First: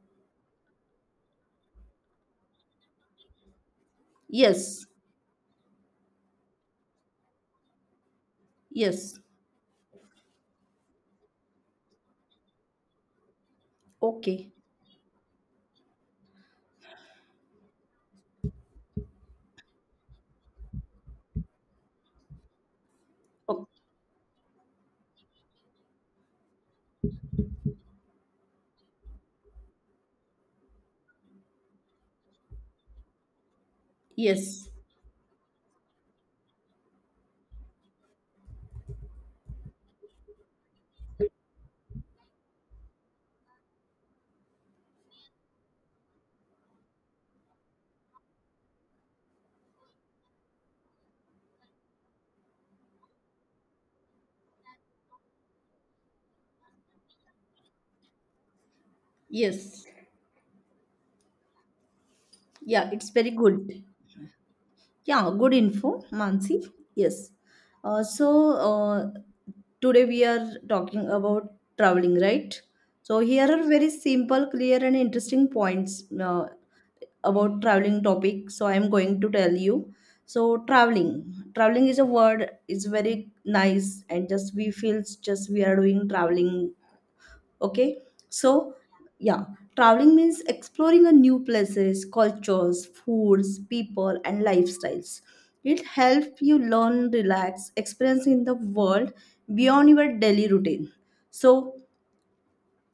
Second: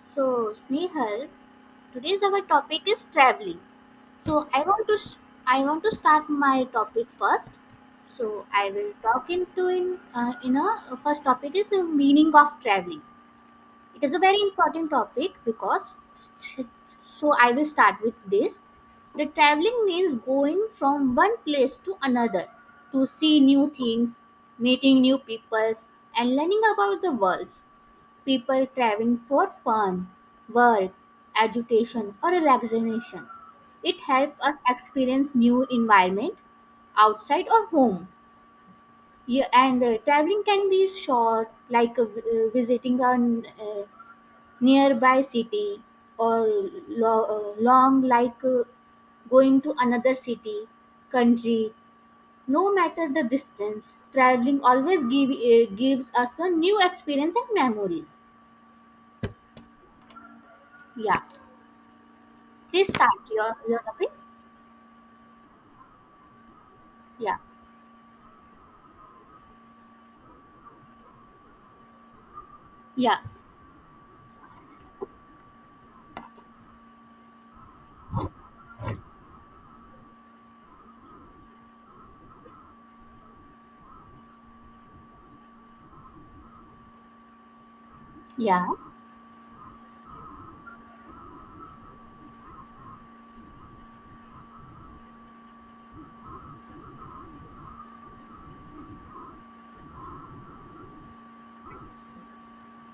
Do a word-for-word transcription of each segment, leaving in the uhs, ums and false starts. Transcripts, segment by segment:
So, Snehal, today's our topic is traveling. So, I Yes, want to I want to start my topic first. So, I will yes, talk into in uh, in a uh, first topic is the meaning of traveling. It is a very okay. important topic because so I will start with this. The traveling means going from one place to another to see Oh, new things, meeting new peoples, and learning about the world. People traveling for fun, work, education or relaxation. It helps us yes, experience new environment outside or home. Yeah, and uh, traveling can be short, like uh, vi- uh, visiting a n- uh, nearby city, or lo- uh, long, like uh, going to another city, country. No matter the distance, traveling always give, uh, gives us a new experience and memories. yes. Yeah. Please Yeah, it's start very your, your good. topic. Yeah, good info, Mansi. Yes. Yeah, Uh, so, uh, today we are talking about traveling, right? So, yeah, here are very simple, clear, and interesting points uh, about traveling topic. So, I am going to tell you. So, traveling. Traveling is a word, it's very nice, and just we feels just we are doing traveling. Okay. yeah, So. Yeah. Traveling means exploring a new places, cultures, foods, people, and lifestyles. It helps you learn, relax, experience in the world beyond your daily routine. So.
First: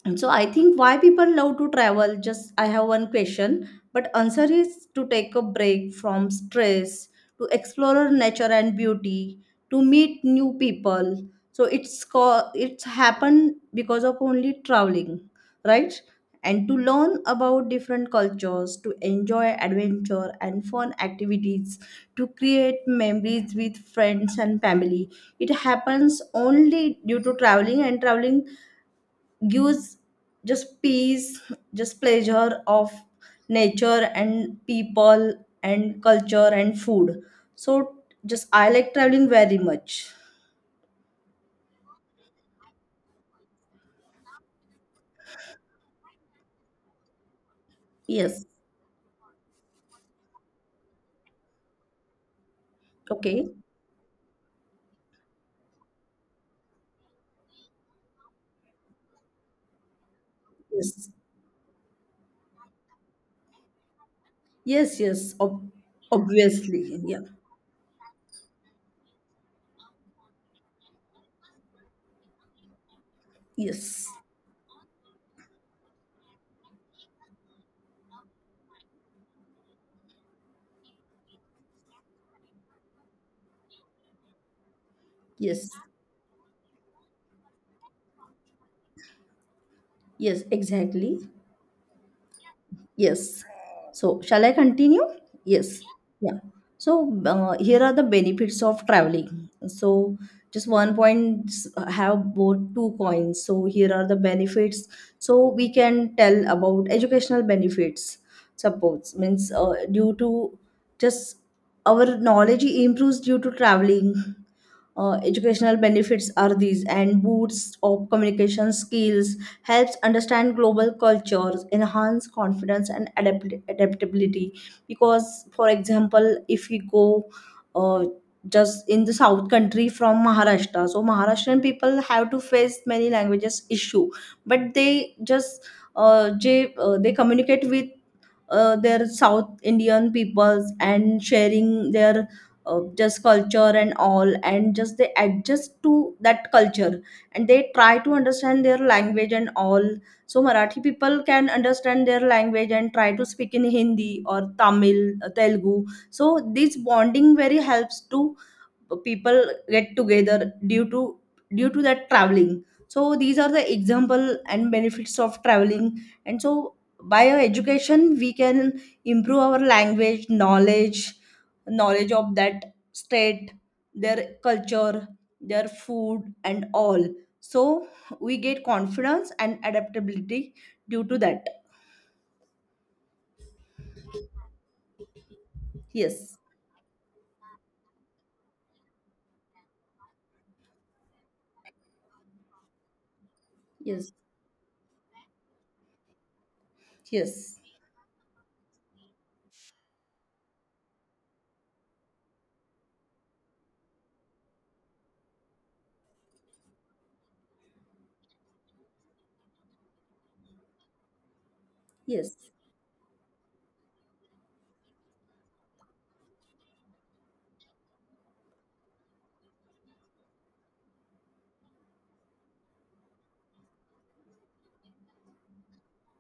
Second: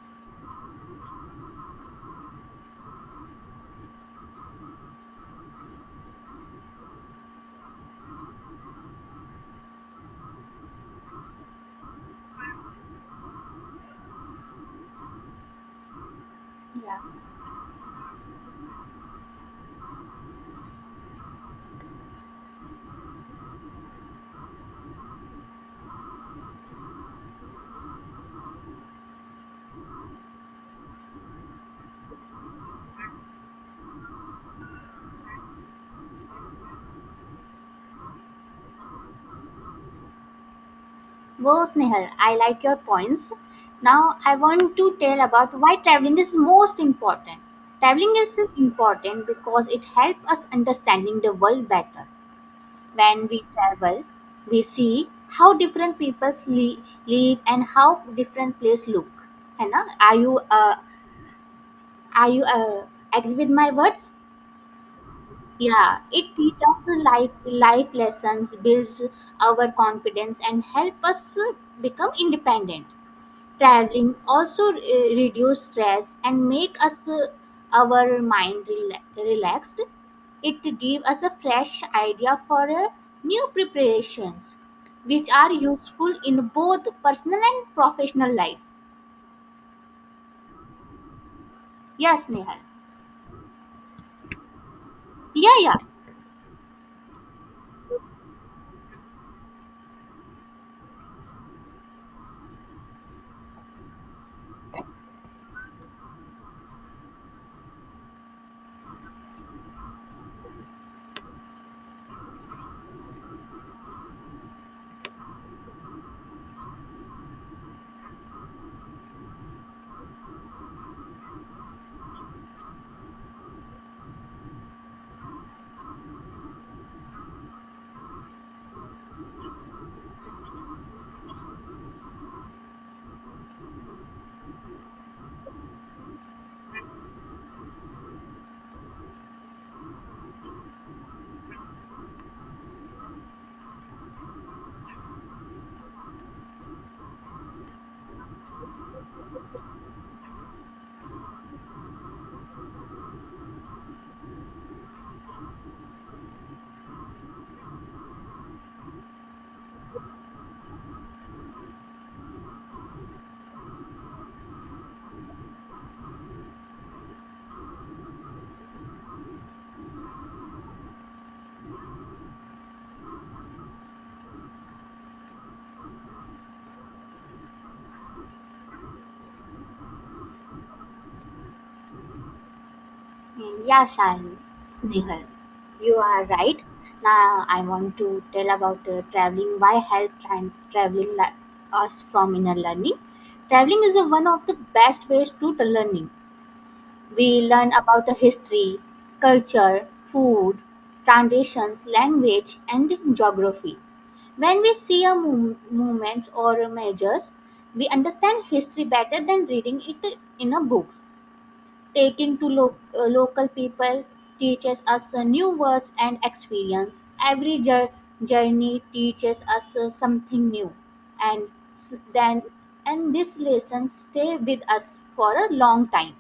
And so I think why people love to travel, just I have one question, but answer is to take a break from stress, to explore nature and beauty, to meet new people. So it's co- it's happened because of only traveling, right? And to yeah. learn about different cultures, to enjoy adventure and fun activities, to create memories with friends and family. It happens only due to traveling, and traveling gives just peace, just pleasure of nature and people and culture and food. So just I like traveling very much. Go, Snehal. I like your points. Now, I want to tell about why traveling is most important. Traveling is Yes. important because it helps us understanding the world better. When we Okay. travel, we see how different people li- live and how different places look. Hannah, are you uh, Yes. are you uh, agree with my words? Yes, yes. Ob- Yeah, it teaches Obviously. Yeah. life life lessons, builds our confidence, and help us uh, become independent. Yes. Traveling also uh, reduce stress and make us uh, our mind rela- relaxed. It give us a fresh idea for uh, new preparations, which are Yes. useful in both personal and professional life. Yes, exactly. Yes, Nehal. Yes. So, shall I continue? Yeah, yeah. Yes. Yeah. So, uh, here are the benefits of traveling. So, just one point s- have both two coins. So, here are the benefits. So, we can tell about educational benefits. Suppose means uh, due to just our knowledge improves due to traveling. Uh, educational benefits are these and boosts of communication skills, helps understand global cultures, enhance confidence and adapt- adaptability, because for example if we go uh, just in the south country from Maharashtra, so Maharashtrian people have to face many languages issue, but they just uh, they, uh, they communicate with uh, their South Indian peoples and sharing their uh, just culture and all, and just they adjust to that culture and they try to understand their language and all. So Marathi people can understand their language and try to speak in Hindi or Tamil, uh, Telugu. So this bonding very helps to people get together due to due to that traveling. So these are the example and benefits of traveling. And so by our education we can improve our language knowledge, knowledge of that state, their culture, their food and all. So we get confidence and adaptability due to that. Yeah, Sal- Snehal, you are Yes, right. Now I want to tell about uh, traveling. Why help tra- traveling la- us from inner learning? Traveling is a, yes, one of the best ways to the learning. We yes, learn about the history, culture, food, traditions, language, and geography. When we see a mov- movements or measures, we understand history better than reading it in a books. yes. Taking to lo- uh, local people teaches us uh, new words and experience. Every jour- journey teaches us uh, something new, and s- then and this lesson stay with us for a long time.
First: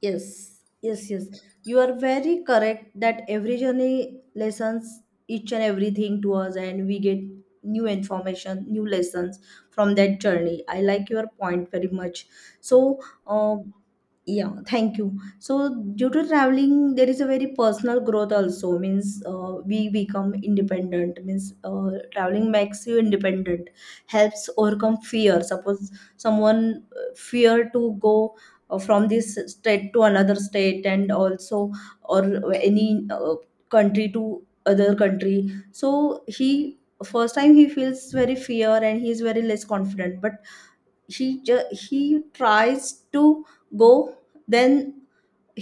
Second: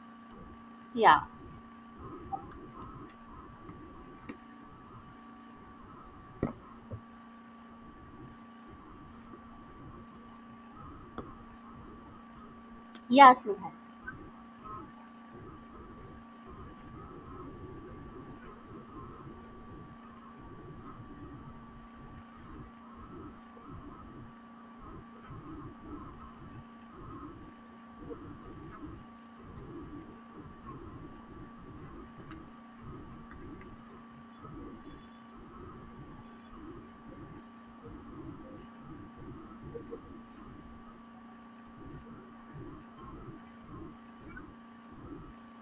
Yes, yes, Yeah. yes. You are very correct that every journey lessons each and everything to us, and we get new information, new lessons from that journey. I like your point very much. So, Yes, uh, Nihal. yeah, thank you. So, due to traveling, there is a very personal growth also. Means uh, we become independent. Means uh, traveling makes you independent, helps overcome fear. Suppose someone uh, fear to go uh, from this state to another state, and also or any uh, country to other country. So he first time he feels very fear and he is very less confident. But he ju- he tries to go, then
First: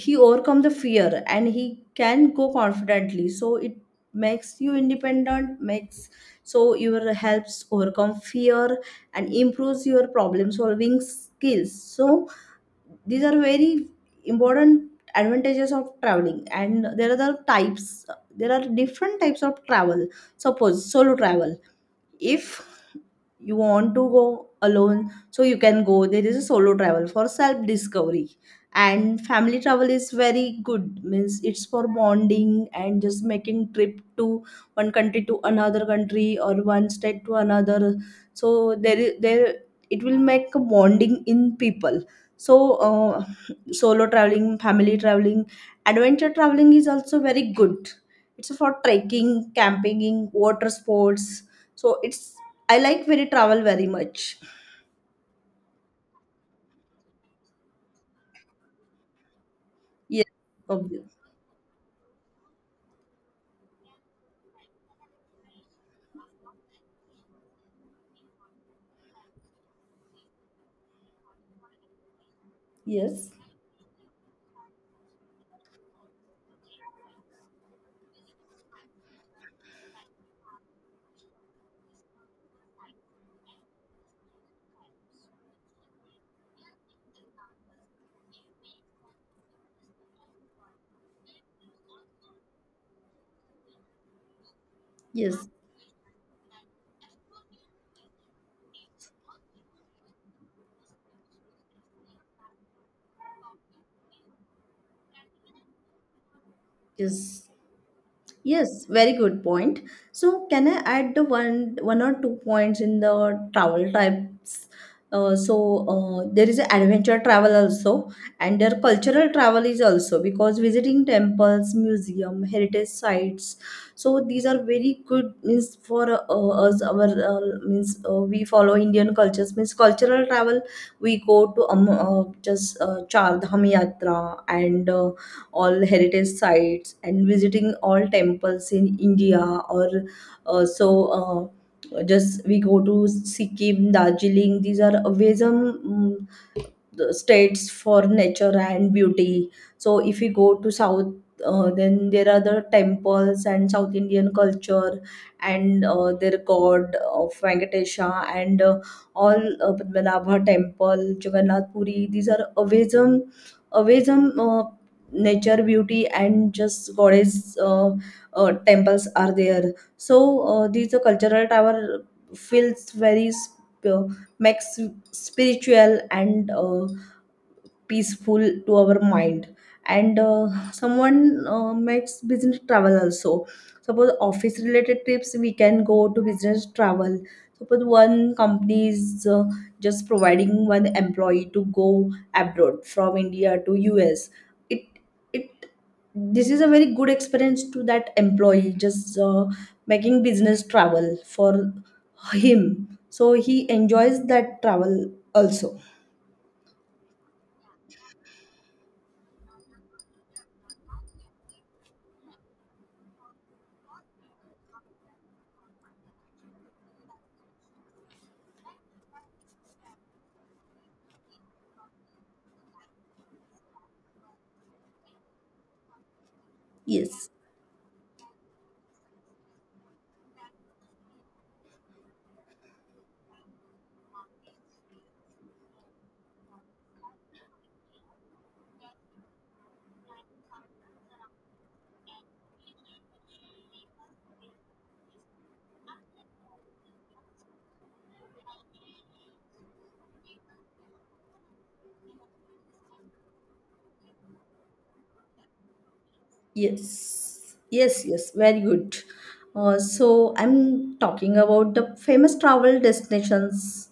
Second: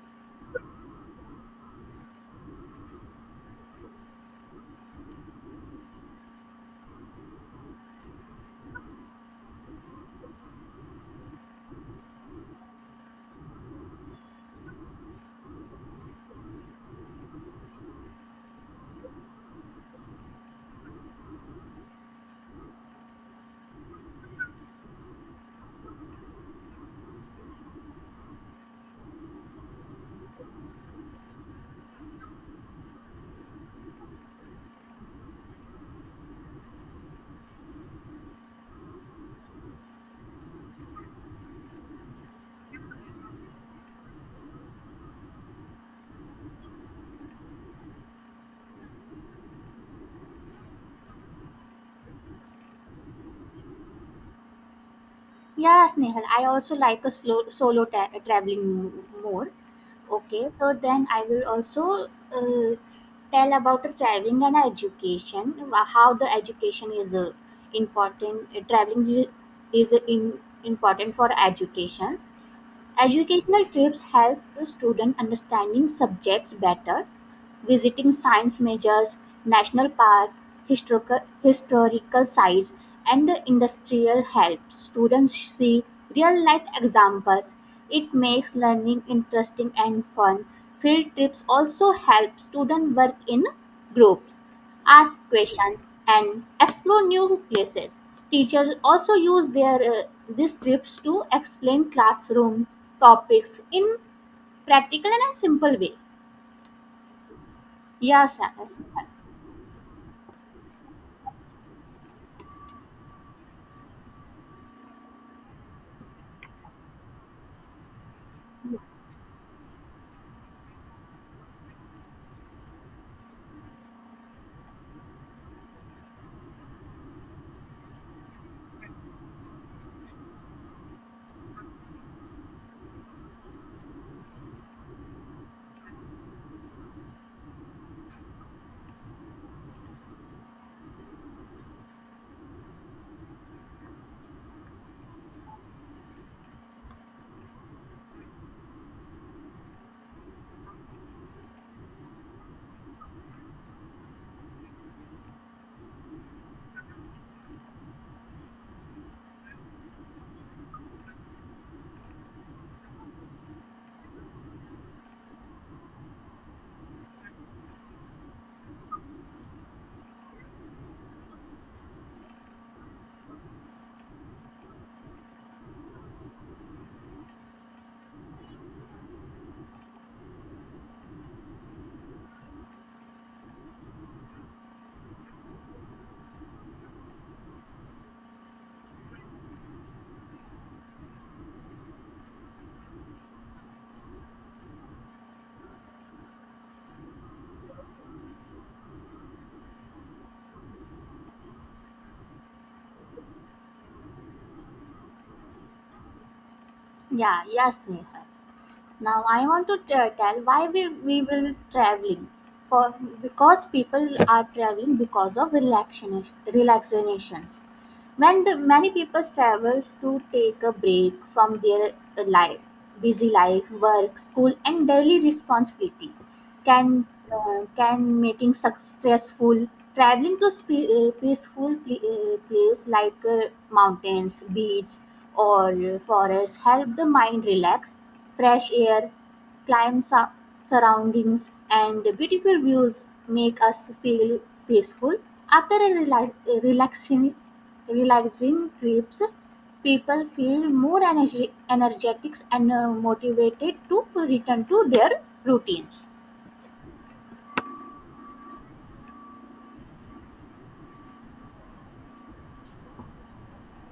he overcome the fear and he can go confidently. So it makes you independent, makes so your helps overcome fear and improves your problem solving skills. So these are very important advantages of traveling, and there are the types, there are different types of travel. Suppose solo travel. If you want to go alone, so you can go. There is a solo travel for self discovery. And family travel is very good means it's for bonding and just making trip to one country to another country or one state to another. So there is there it will make a bonding in people. So uh, solo traveling, family traveling, adventure traveling is also very good. It's for trekking, camping, water sports. So it's I like very travel very much. Yes, Nehal, I also like a slow solo ta- traveling m- more. Yes, Okay, so then obvious. I will also uh, tell about the traveling and education, wha- how the education is uh, important. Uh, traveling is is in, important for education. Yes, Educational trips help the student understanding subjects better. Visiting science majors, national park, historical, historical sites, and industrial helps students see real-life examples. It makes learning interesting and fun. Field trips also help students work in groups, ask yes, questions, and explore new places. Teachers also use their uh, these trips to explain classroom topics in practical and simple way. yes. Yes, yes. Yes, very good point. So, can I add the one one or two points in the travel types? Uh, so uh, there is adventure travel also, and their cultural travel is also because visiting temples, museum, heritage sites. So these are very good means for uh, us. Our uh, means uh, we follow Indian cultures means cultural travel. We go to um, uh, just uh, Char Dham Yatra and. Uh, all heritage sites and visiting all temples in India or uh, so uh, just we go to Sikkim, Darjeeling. These are ways um, the states for nature and beauty. So if we go to South, uh, then there are the temples and South Indian culture and uh, their god of Venkatesha and uh, all uh, Padmanabha temple, Jagannath Puri. These are amazing, amazing uh, nature beauty and just goddess uh, uh, temples are there. So uh, these are cultural tower feels very sp- uh, makes spiritual and uh, peaceful to our mind. And uh, someone uh, makes business travel also. Suppose office related trips, we can go to business travel. Suppose one company is uh, just providing one employee to go abroad from India to us. it it This is a very good experience to that employee, just uh, making business travel for him. So he enjoys that travel also. Yeah, yes, Nehal. Now I want to t- tell why we, we will traveling. For because people are traveling because of relaxation relaxations when the many people travels to take a break from their uh, life busy life work school and daily responsibility can Yes. uh, can making successful traveling to spe- uh, peaceful pl- uh, place like uh, mountains beach or uh, forest help the mind relax fresh air calm sur- surroundings and beautiful views make us feel peaceful. After a rela- a relaxing, relaxing trips, people feel more energy, energetic and uh, motivated to return to their routines. Yes, yes, yes, very good. Uh, so I'm talking about the famous travel destinations.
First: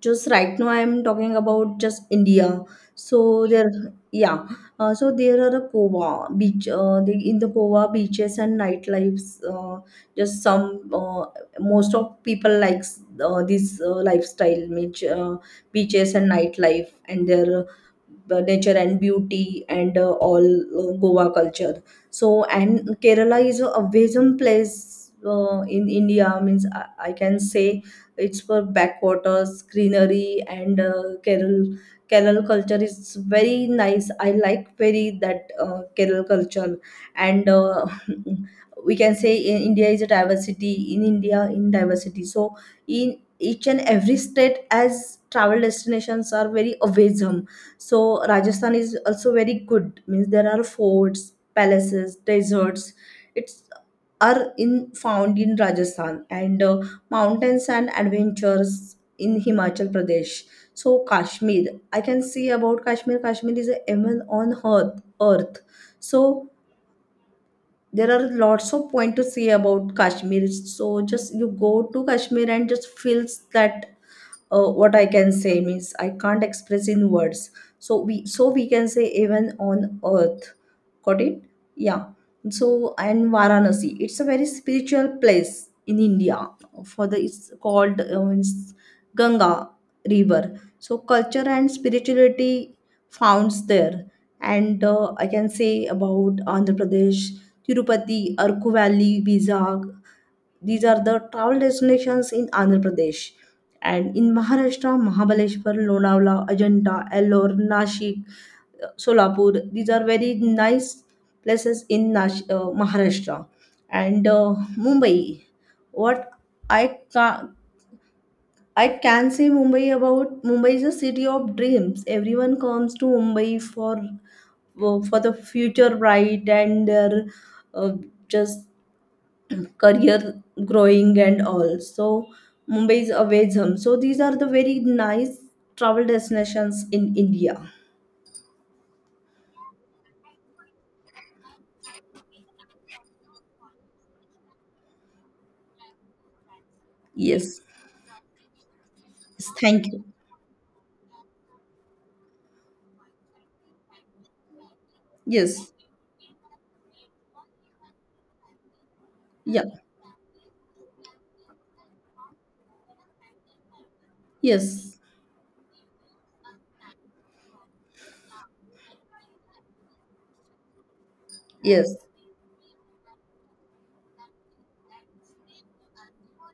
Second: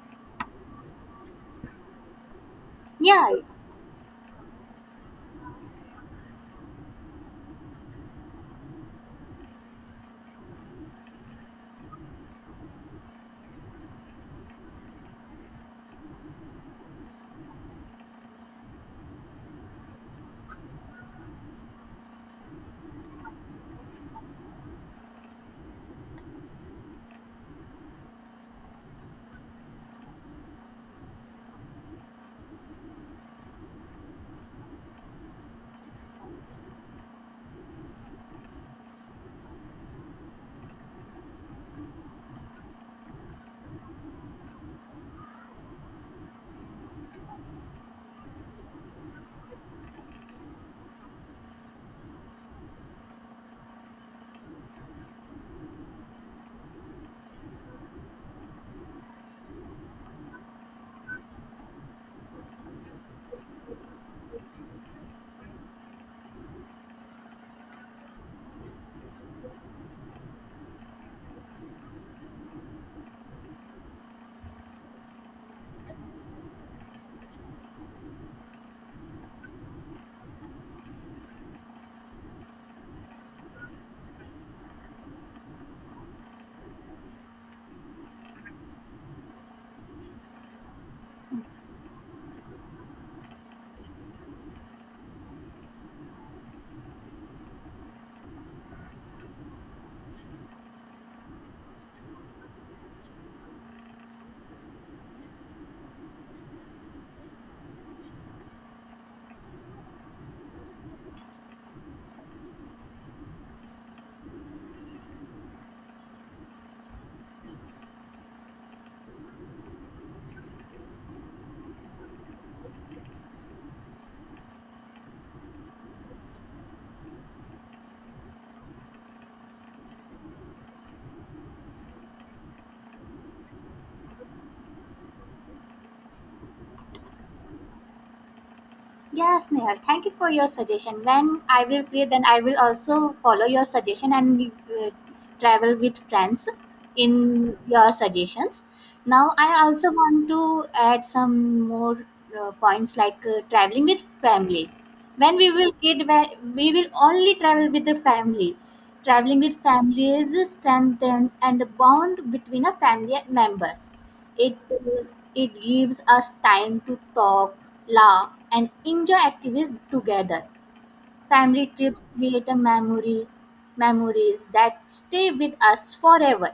Just right now, I'm talking about just India. Yeah, So there, yeah. Uh, so there are the Goa beach. Uh, the, in the Goa beaches and nightlifes. Uh, just some uh, most of people likes uh, this uh, lifestyle, which uh, beaches and nightlife and their uh, nature and beauty and uh, all uh, Goa culture. So and Kerala is a amazing place uh, in India. Means I, I can say it's for backwaters, greenery and uh, Kerala, kerala culture is very nice. I like very that uh, Kerala culture. And uh, we can say in India is a diversity in India in diversity. So in each and every state as travel destinations are very awesome. So Rajasthan is also very good means there are forts, palaces, deserts. It's are in found in Rajasthan and uh, mountains and adventures in Himachal Pradesh. So Kashmir, I can see about Kashmir. Kashmir is a heaven on earth. Earth. So there are lots of point to see about Kashmir. So just you go to Kashmir and just feels that uh, what I can say means I can't express in words. So we, so we can say even on earth. Got it. Yeah. So and Varanasi it's a very spiritual place in India for the it's called uh, means Ganga river. So culture and spirituality founds there. And uh, I can say about Andhra Pradesh. Tirupati, Arku Valley, Vizag, these are the travel destinations in Andhra Pradesh. And in Maharashtra, Mahabaleshwar, Lonavala, Ajanta, Ellore, Nashik, uh, Solapur. These are very nice places in Nash- uh, Maharashtra. And uh, Mumbai. What I ca I can say Mumbai about Mumbai is a city of dreams. Everyone comes to Mumbai for uh, for the future bright and their uh, just career growing and all. So Mumbai is a Vezham. So these are the very nice travel destinations in India. yes, Nehal, thank you for your suggestion. When I will create, then I will also follow your suggestion and uh, travel with friends in Yes. your suggestions. Now, I Yes, thank also you. want to add some more uh, points like uh, traveling with family. When we Yes. will kid, we we will only travel with the family. Traveling with Yeah. families strengthens and the bond between a family members. It Yes. it gives us time to talk, laugh, and enjoy activities together. Family Yes. trips create a memory memories that stay with us forever.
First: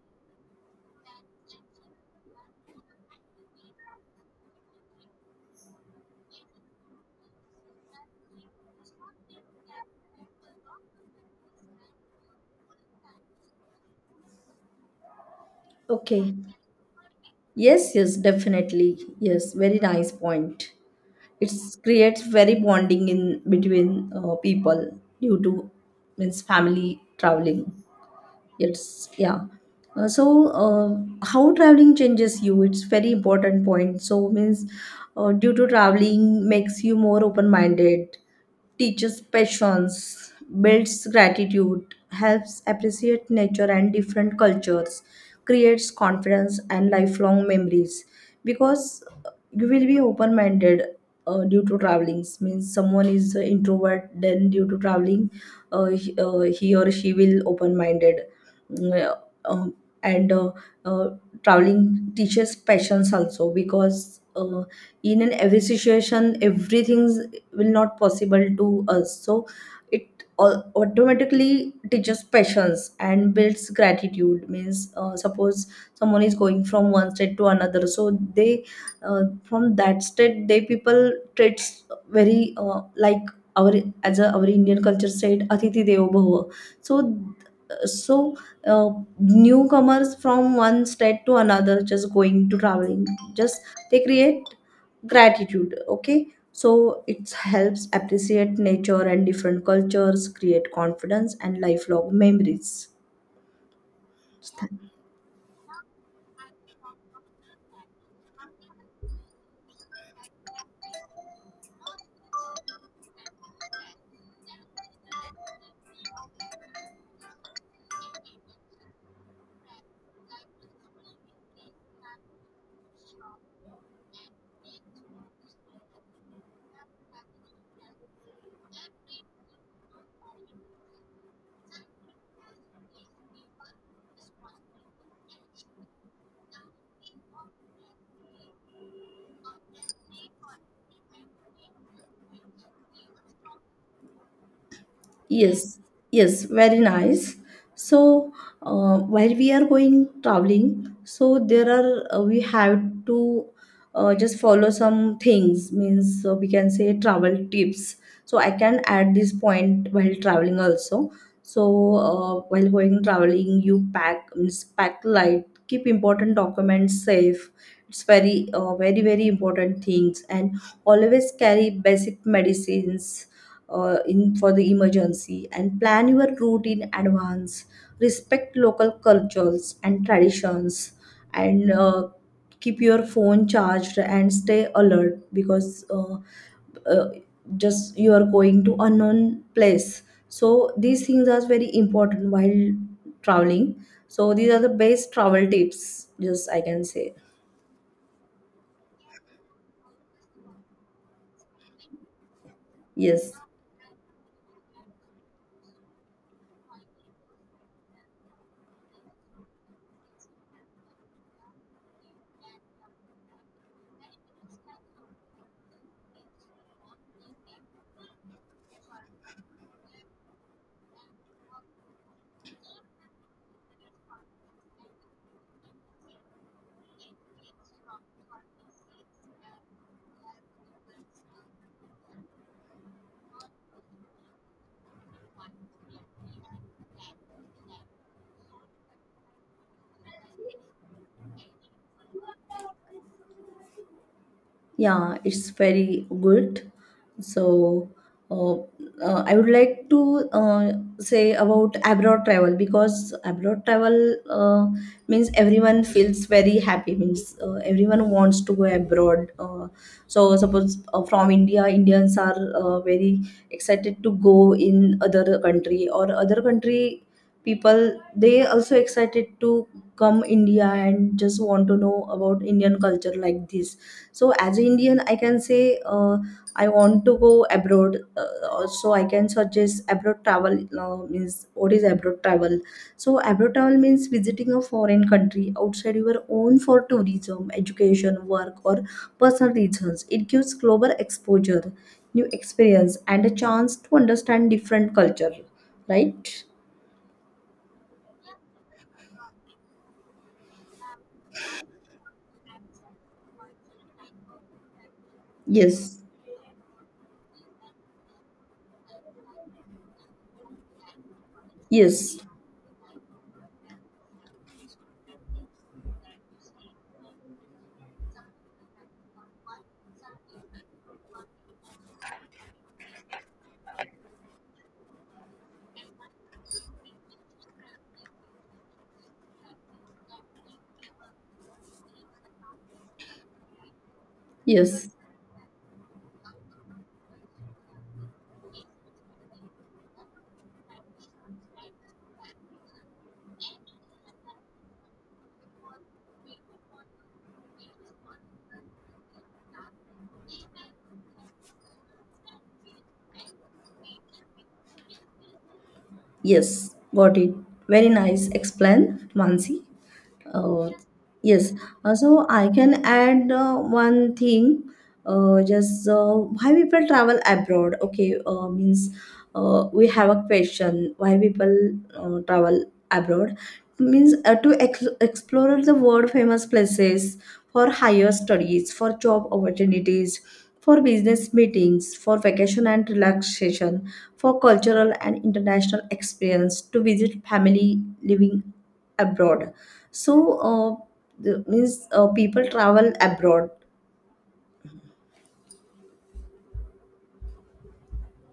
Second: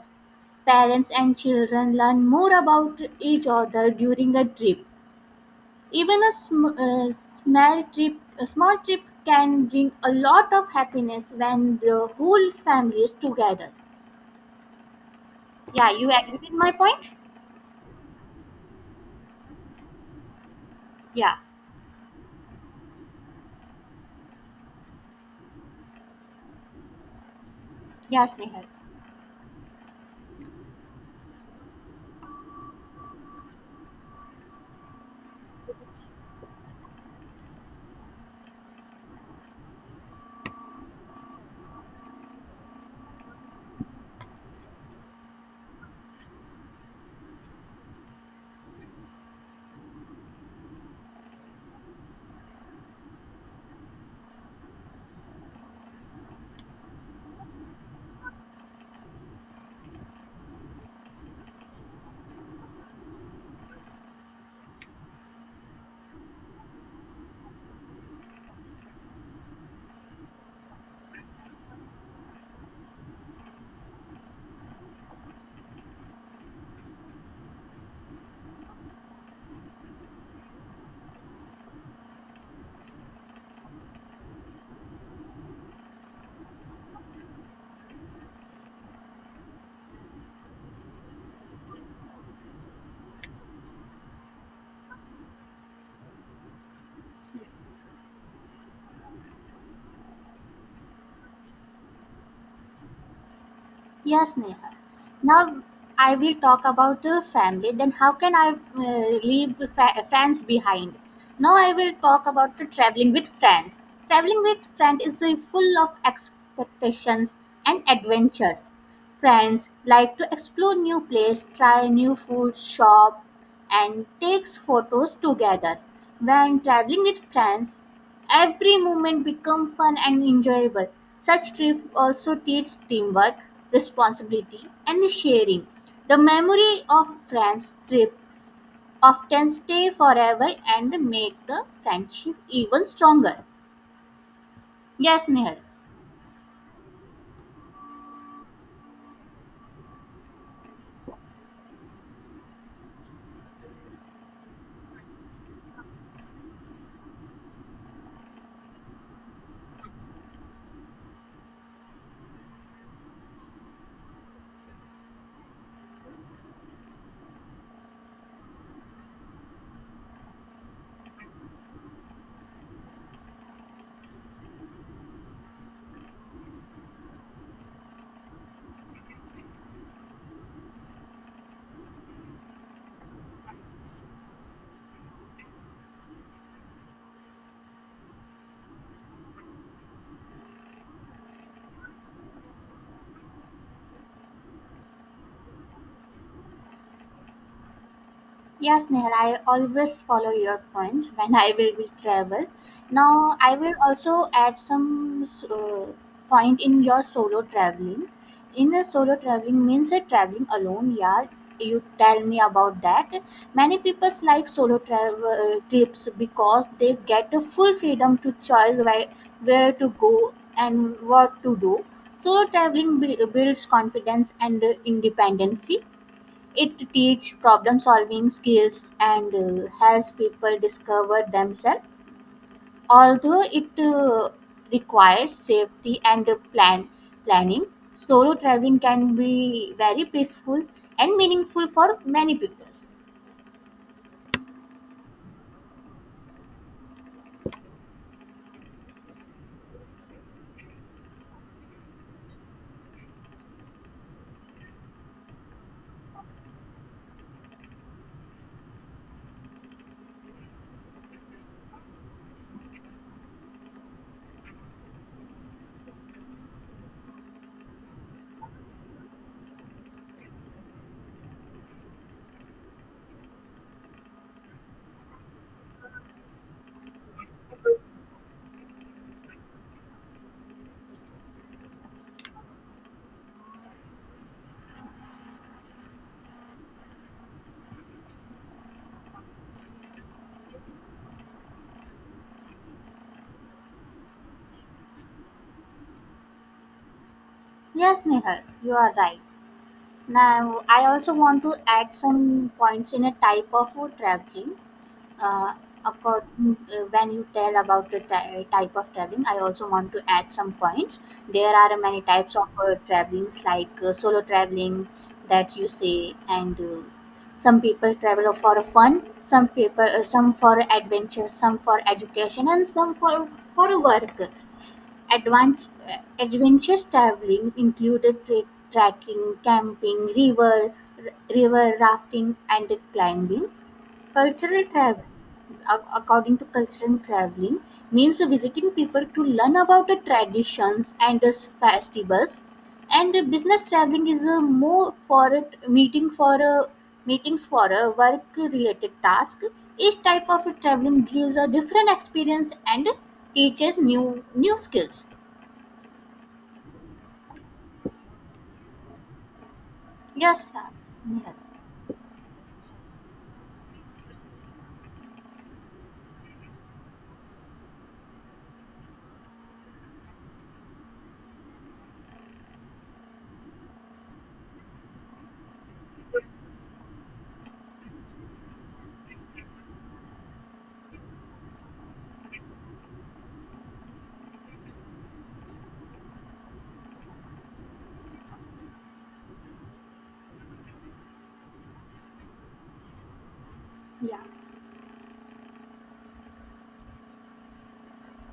Parents and children learn more about each other during a trip. Even a sm- uh, small trip, a small trip can bring a lot of happiness when the whole family is together. Yeah, you Okay. agree with my point? Yes, yes, definitely. Yes, very nice point. Yeah, It creates very bonding in between uh, people due to means family traveling. yes, Nehal. Yes, yeah. Uh, so, uh, how traveling changes you? It's very important point. So, means uh, due to traveling makes you more open-minded, teaches patience, builds gratitude, helps appreciate nature and different cultures, creates confidence and lifelong memories. Because uh, you will be open-minded uh, due to traveling. Means someone is an introvert, then due to traveling, uh, he, uh, he or she will open-minded. Mm, uh, and uh, uh, traveling teaches patience also because uh, in an every situation everything will not possible to us. So it au- automatically teaches patience and builds gratitude means uh, suppose someone is going from one state to another, so they uh, from that state they people treats very uh, like our as a, our Indian culture said atithi devo bhava. So so uh, newcomers from one state to another just going to traveling, just they create gratitude. Okay. So it helps appreciate nature and different cultures, create confidence and lifelong memories. Yes, Neha. Now I will talk about uh, family. Then how can I uh, leave fa- friends behind? Now I will talk about uh, traveling with friends. Traveling with friends is uh, full of expectations and adventures. Friends like to explore new place, try new food, shop, and takes photos together. When traveling with friends, every moment become fun and enjoyable. Such trip also teach teamwork, responsibility, and sharing. The memory of friends trip often stay forever and make the friendship even stronger. Yes, Nehal. Yes, yes, very nice. So, uh, while we are going traveling, so there are uh, we have to uh, just follow some things, means uh, we can say travel tips. So I can add this point while traveling also. So uh, while going traveling, you pack means pack light, keep important documents safe. It's very, uh, very, very important things, and always carry basic medicines uh, in for the emergency, and plan your route in advance, respect local cultures and traditions. And uh, keep your phone charged and stay alert because uh, uh, just you are going to unknown place. So these things are very important while traveling. So these are the best travel tips just I can say. Yes, Nehal, I always follow your points when I will be travel. Yes. Now, I will also add some uh, point in your solo traveling. In a solo traveling means a traveling alone. Yeah, you tell me about that. Many people like solo travel uh, trips because they get a full freedom to choose where, where to go and what to do. Solo traveling bui- builds confidence and uh, independency. It teaches problem solving skills and uh, helps people discover themselves. Although it uh, requires safety and uh, plan planning, solo traveling can be very peaceful and meaningful for many people. Yeah, it's very good. So, uh, uh, I would like to uh, say about abroad travel because abroad travel uh, means everyone feels very happy. Means uh, Everyone wants to go abroad. Uh, so, suppose uh, From India, Indians are uh, very excited to go in other country, or other country people. They also excited to come India and just want to know about Indian culture, like this. So as an Indian, I can say, uh, I want to go abroad. Uh, so I can suggest abroad travel. Uh, means What is abroad travel? So abroad travel means visiting a foreign country outside your own for tourism, education, work, or personal reasons. It gives global exposure, new experience, and a chance to understand different culture, right? Yes, Nehal, you are right. Now, I also want to add some points in a type of uh, traveling. uh, Yes, accord, uh, when you tell about the ty- type of traveling, I also want to add some points. There are many yes, types of uh, travelings, like uh, solo traveling that you say, and uh, some people travel for fun, some people, uh, some for adventure, some for education, and some for for work. Advanced uh, Adventurous traveling included tra- trekking, camping, river, river rafting, and climbing. Cultural yes, travel, according to cultural traveling, means visiting people to learn about the traditions and the festivals. And uh, business traveling is a more for a meeting for a meetings for a work related task. Each type of traveling gives a different experience and teaches new new skills. yes, got it. Very nice explain, Mansi. Yes, Uh, sir. Yeah. yes. Uh, so I can add uh, one thing. Uh, just uh, Why people travel abroad? Okay, uh, means uh, we have a question. Why people uh, travel abroad? Means uh, To ex- explore the world famous places, for higher studies, for job opportunities, for business meetings, for vacation and relaxation, for cultural and international experience, to visit family living abroad. So, uh, the- means uh, People travel abroad. Yeah.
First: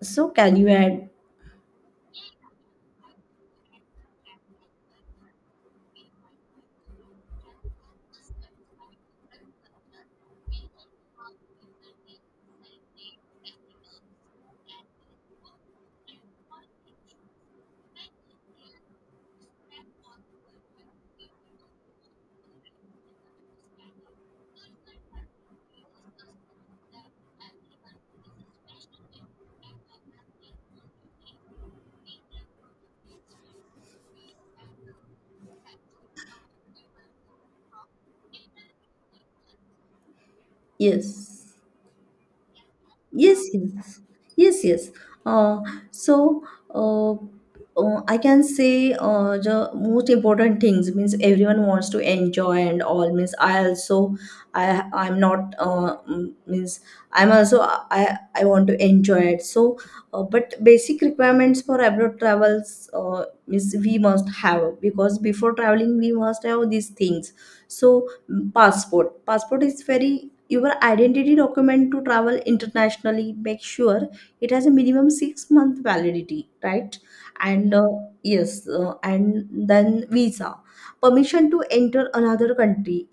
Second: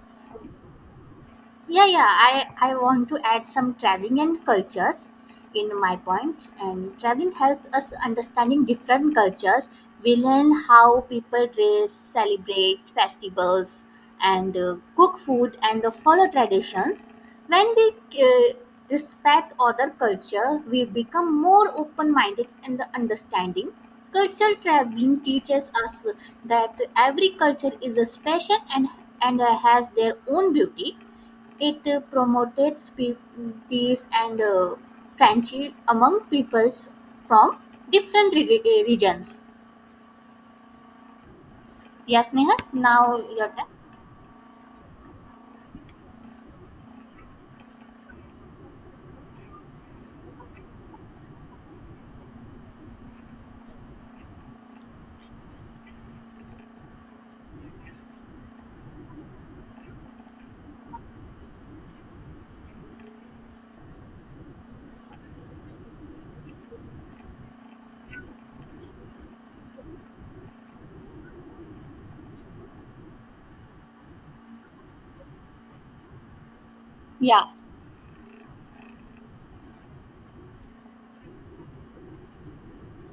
So, can you add? Yeah, yeah. I, I want to add some traveling and cultures in my point. And traveling helps us understanding different cultures. We learn how people dress, celebrate festivals, and uh, cook food and uh, follow traditions. When we uh, respect other culture, we become more open-minded and understanding. Cultural traveling teaches us that every culture is a special and and uh, has their own beauty. It uh, promoted spe- peace and uh, friendship among peoples from different re- eh, regions. Yes. Yes, Neha. Now Yes, your turn. yes, yes, yes. Uh, so uh, uh, I can say, uh, the most important things means everyone wants to enjoy and all. Means I also, I I'm not uh, mm, means I'm also, I I want to enjoy it. So, uh, but basic requirements for abroad travels uh, means we must have, because before traveling we must have these things. So, mm, passport passport is very your identity document to travel internationally. Make sure it has a minimum six month validity, right? Yeah. And uh, yes, uh, and then visa, permission to enter another country.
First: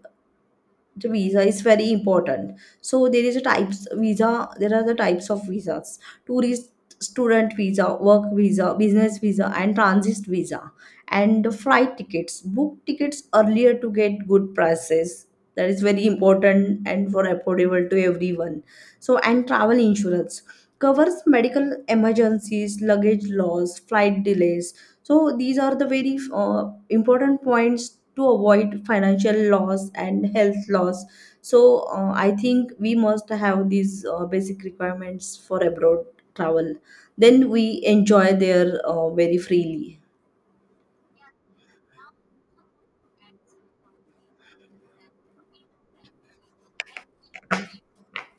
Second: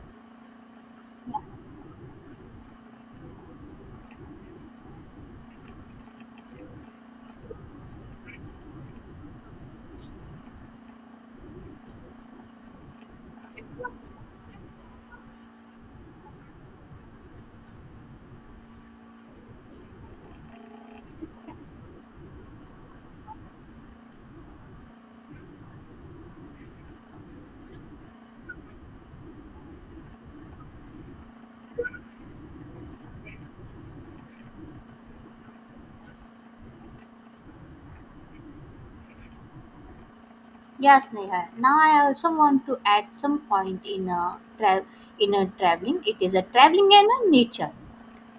The visa is very important. So there is a types visa, there are the types of visas: tourist, student visa, work visa, business visa, and transit visa. And the flight tickets, book tickets earlier to get good prices. That is very important, and for affordable to everyone. So, and travel insurance covers medical emergencies, luggage loss, flight delays. So these are the very uh, important points to avoid financial loss and health loss. So uh, I think we must have these uh, basic requirements for abroad travel. Then we enjoy there uh, very freely. Yes, Neha. Now I also want to add some point in a tra- in a traveling. It is a traveling and a nature.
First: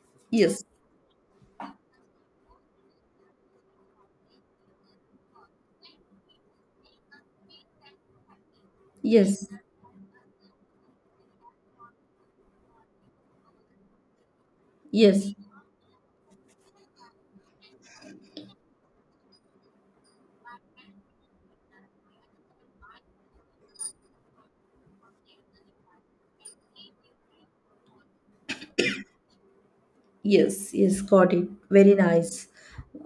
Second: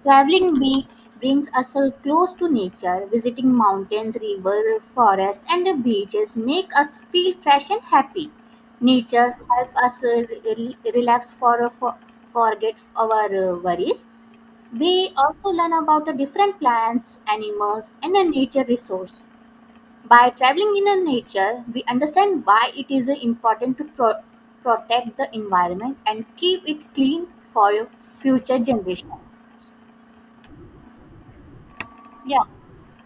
Traveling Yes. bee brings us so close to nature. Visiting mountains, river, forest, and beaches make us feel fresh and happy. Nature Yes. help us uh, re- relax for, uh, for forget our uh, worries. We Yes. also learn about the different plants, animals, and the nature resource. By traveling in the nature, we understand why it is uh, important to pro- protect the environment and keep it clean for future generations. Yes, yes, got it. Very Yeah. nice.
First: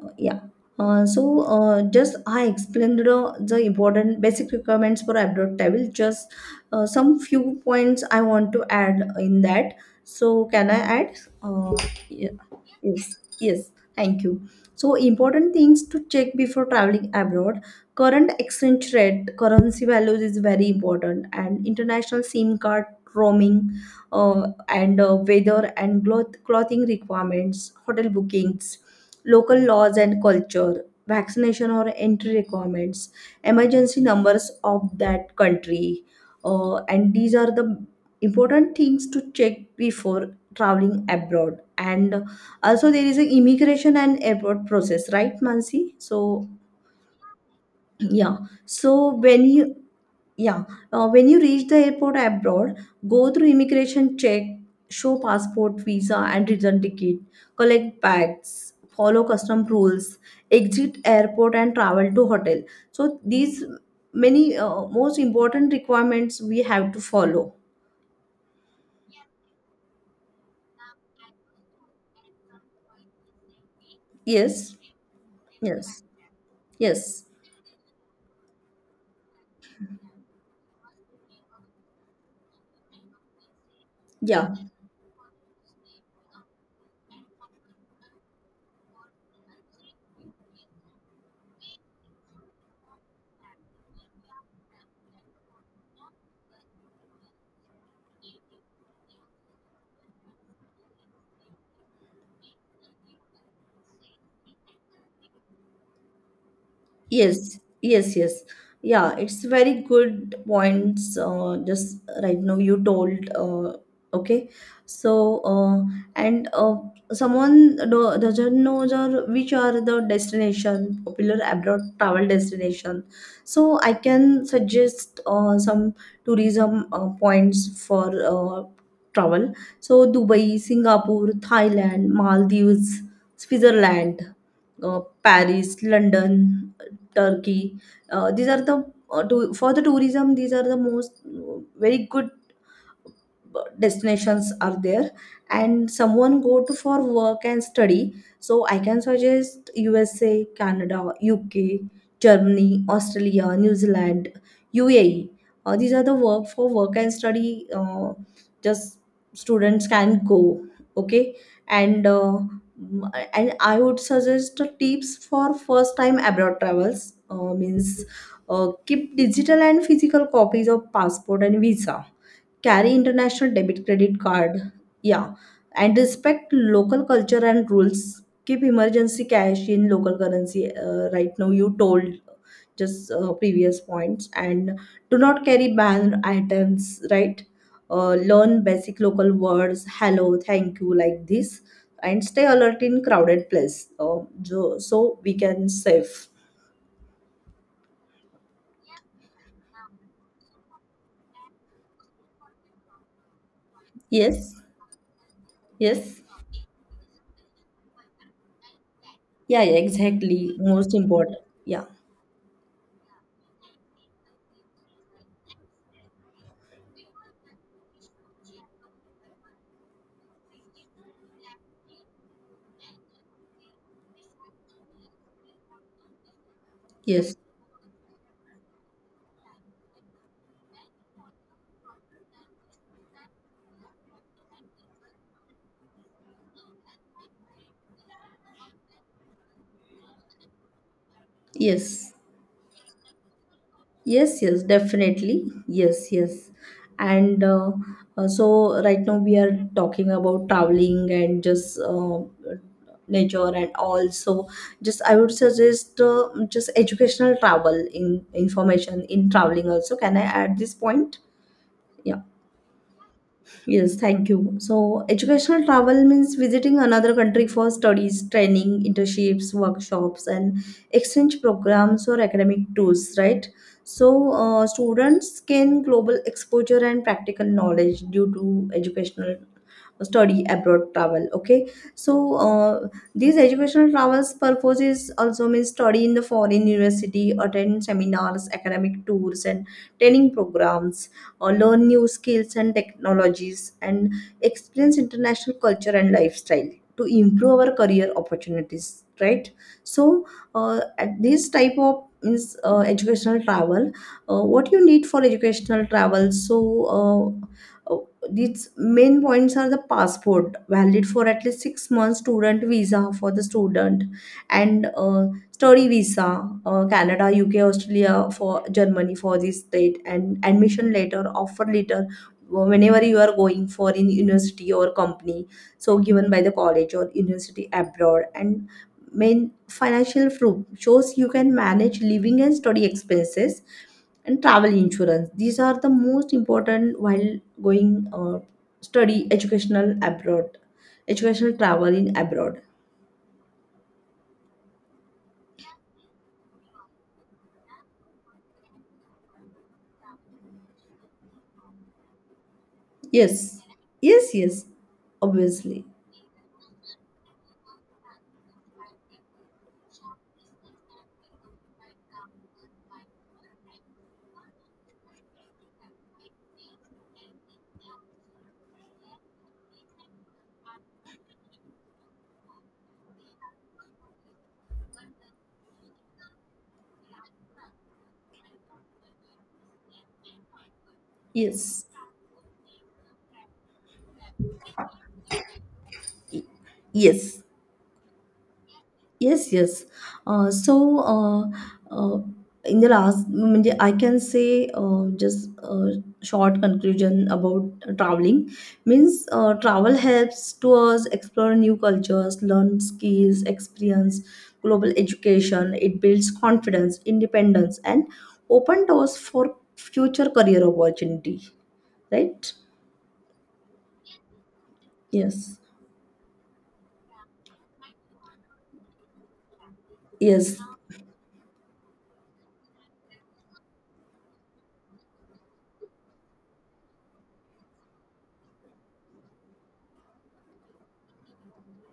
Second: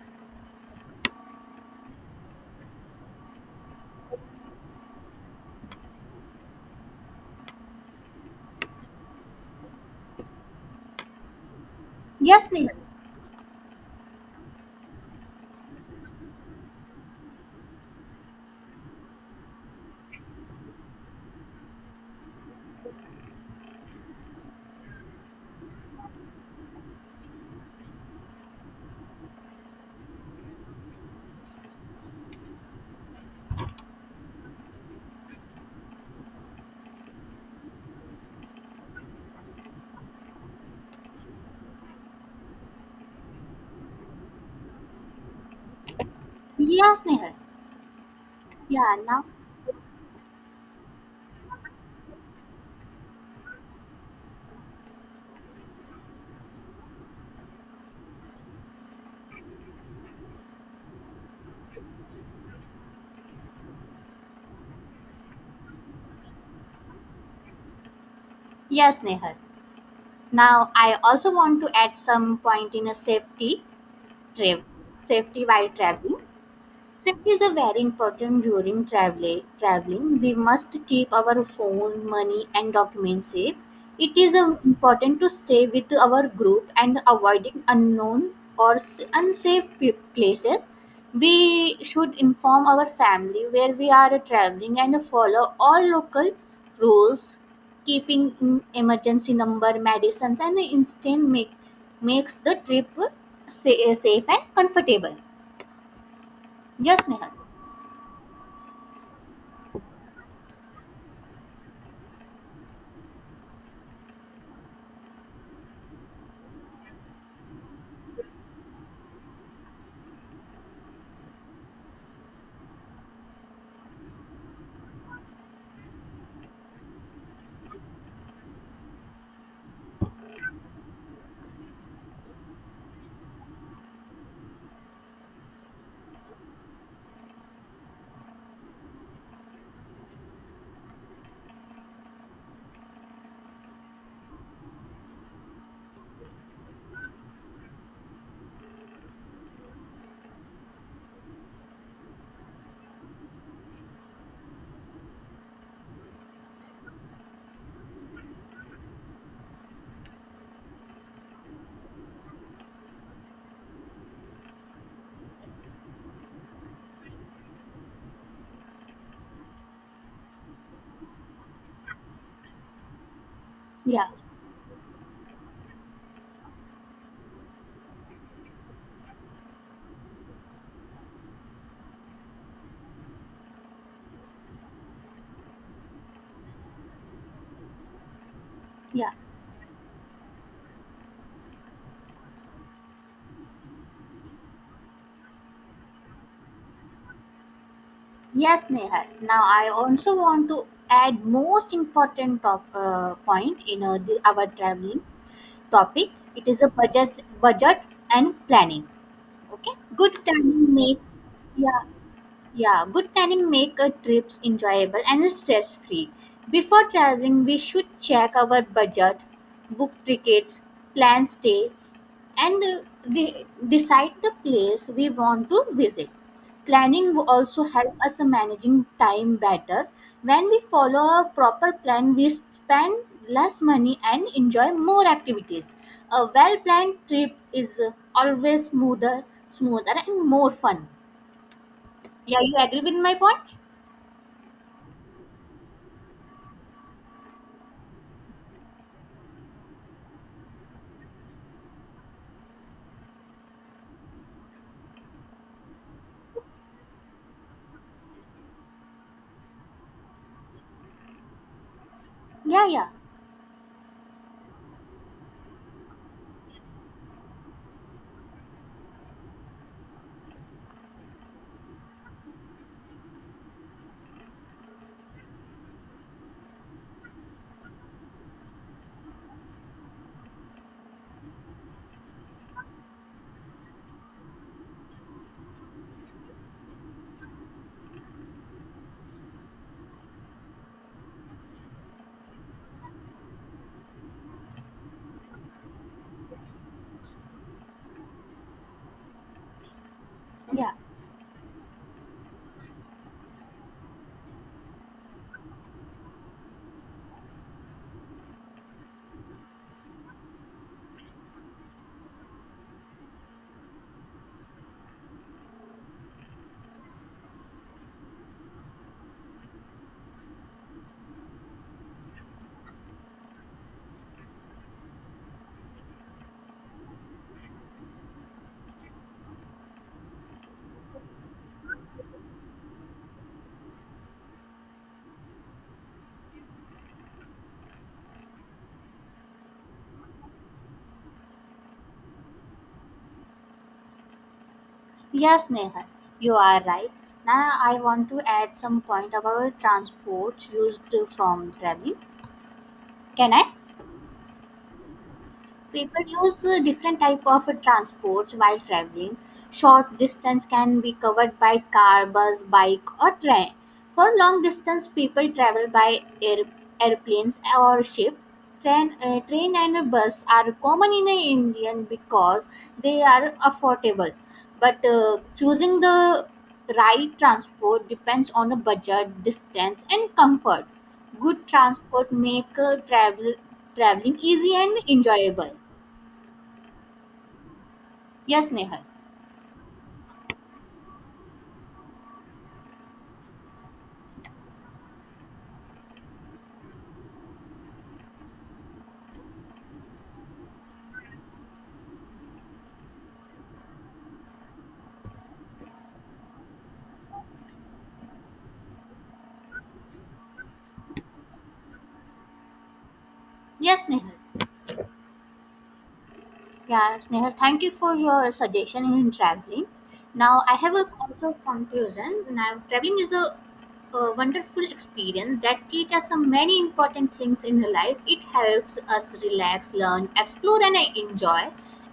Uh, yeah. Uh, so uh, just I explained the, the important basic requirements for abroad travel. Just uh, some few points I want to add in that. So can I add? Uh, yeah. Yes, Nehal. Yes, yes. Thank you. So, important things to check before traveling abroad: current exchange rate, currency values is very important, and international SIM card roaming, uh, and uh, weather and cloth- clothing requirements, hotel bookings, local laws and culture, vaccination or entry requirements, emergency numbers of that country. Uh, and these are the important things to check before traveling abroad. And also, there is an immigration and airport process, right, Mansi? So, Yes, Nehal. yeah. Yeah, So, now. when you yeah, uh, when you reach the airport abroad, go through immigration check, show passport, visa, and return ticket, collect bags, follow custom rules, exit airport, and travel to hotel. So these many uh, most important requirements we have to follow. Yes, Nehal. Now, I also want to add some point in a safety trip, Yes, safety while yes, traveling. yes, Safety is a very important during travel traveling. We must keep our phone, money, and documents safe. It is yeah. uh, important to stay with our group and avoiding unknown or s- unsafe p- places. We should inform our family where we are traveling and follow all local rules, keeping in emergency number, medicines, and instant make makes the trip sa- safe and comfortable. Yes, Nehal. Yes, yes, yes. Yeah, it's very good points. Uh, just right now you told. Uh, okay, so uh, and uh, someone do, doesn't know the, which are the destination popular abroad travel destination. So I can suggest uh, some tourism uh, points for uh, travel. So Dubai, Singapore, Thailand, Maldives, Switzerland, uh, Paris, London, Turkey. Uh, these are the uh, to, for the tourism. These are the most uh, very good destinations are there. And someone go to for work and study, so I can suggest USA, Canada, UK, Germany, Australia, New Zealand, UAE. Uh, these are the work, for work and study. uh, just students can go. Okay. And uh, m- and I would suggest tips for first time abroad travels. Uh, means uh, Keep digital and physical copies of passport and visa, carry international debit Yeah. credit card, yeah, and respect local culture and rules, keep emergency cash in local currency. Uh, right now you told, just uh, previous points. And do not carry banned items, right? Uh, learn basic Yeah. local words, hello, thank you, like this. And stay alert in crowded place. Uh, so, so we can save. Yes, Nehal. Now, I also want to add most important top, uh, point in uh, the, our Yes. traveling topic. Yes. It is a budget, budget and planning. Yeah, Okay. yeah, Good exactly, planning most makes important. yeah Yeah. yeah Good planning make a trips enjoyable and stress free. Before traveling, we should check our budget, book tickets, plan stay, and uh, de- decide the place we want to visit. Planning will Yes. also help us managing time better. When we follow a proper plan, we spend less money and enjoy more activities. A well planned trip is uh, always smoother, smoother and more fun. Yes. Yeah, you agree with my point? Yes, yes, definitely. Yes, yes. And uh, uh, So right now we are talking about traveling, and just uh, nature and all. So just I would suggest uh, just educational travel in information in traveling also. Can I add this point? Yeah. Yeah, yeah, Yes, thank you. So, educational travel means visiting another country for studies, training, internships, workshops, and exchange programs or academic tours, right? So, uh, students gain global exposure and practical knowledge due to educational study abroad travel. Okay. So uh, these educational travels purposes also means study in the foreign university, attend seminars, academic tours, and training programs, or learn new skills and technologies, and experience international culture and lifestyle to improve our career opportunities, right? So yeah. uh, at this type of means uh, educational travel. Uh, what you need for educational travel? so uh, its main points are the passport valid for at least six months, student visa for the student, and uh, study visa, uh, Canada, UK, Australia, for Germany, for this state, and admission letter, offer letter, uh, whenever you are going for in university or company, so given by the college or university abroad, and main financial proof shows you can manage living and study expenses, and travel insurance. These are the most important while going uh, study educational abroad, educational travel in abroad. Yes, Neha, you are right. Now I want to add some point about transport used from traveling. Can I? Yes, yes, yes, obviously, People use uh, different type of uh, transports while traveling. Short distance can be covered by car, bus, bike, or train. For long distance, people travel by air, airplanes or ship. Train, uh, train and bus are common in India because they are affordable. But uh, choosing the right transport depends on a budget, distance, and comfort. Good yes, transport make uh, travel traveling easy and enjoyable. yes. Yes, Nehal. Yes, yes. Uh, so uh, uh, in the last, म्हणजे I can say, uh, just a short conclusion about traveling, means uh, travel helps to us explore new cultures, learn skills, experience global education. It builds confidence, independence, and open doors for future career opportunity. Right? Yes, Nehal. Yes, Yes, Nehal. Thank you for your suggestion in traveling. Now I yes, have a also conclusion. Now traveling is a, a wonderful experience that teaches us so many important things in life. It helps us relax, learn, explore, and enjoy.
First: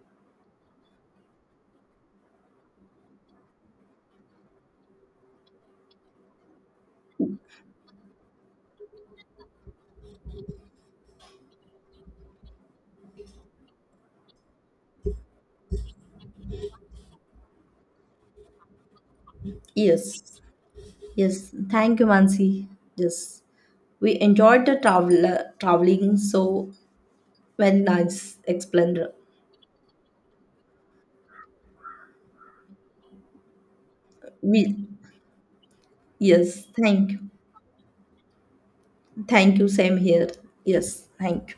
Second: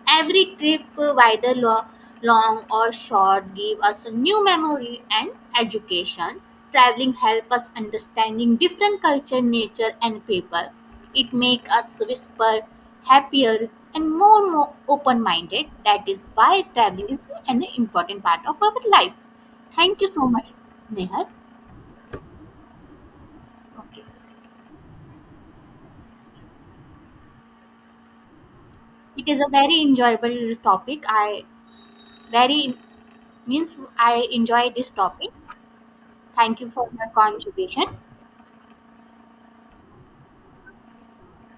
Every trip, whether lo- long or short, give us a new memory and education. Traveling help us understanding different culture, nature, and people. It make us whisper, happier, and more, more open-minded. That is why traveling is an important part of our life. Thank you so yes, much, Nehar. yes. Thank you, Mansi. Yes. We Okay. enjoyed the travel traveling, so when nice explained. It is a very enjoyable topic. I very means I enjoy We this topic. Thank yes, you for your thank contribution. thank you. Same here. Yes, thank you.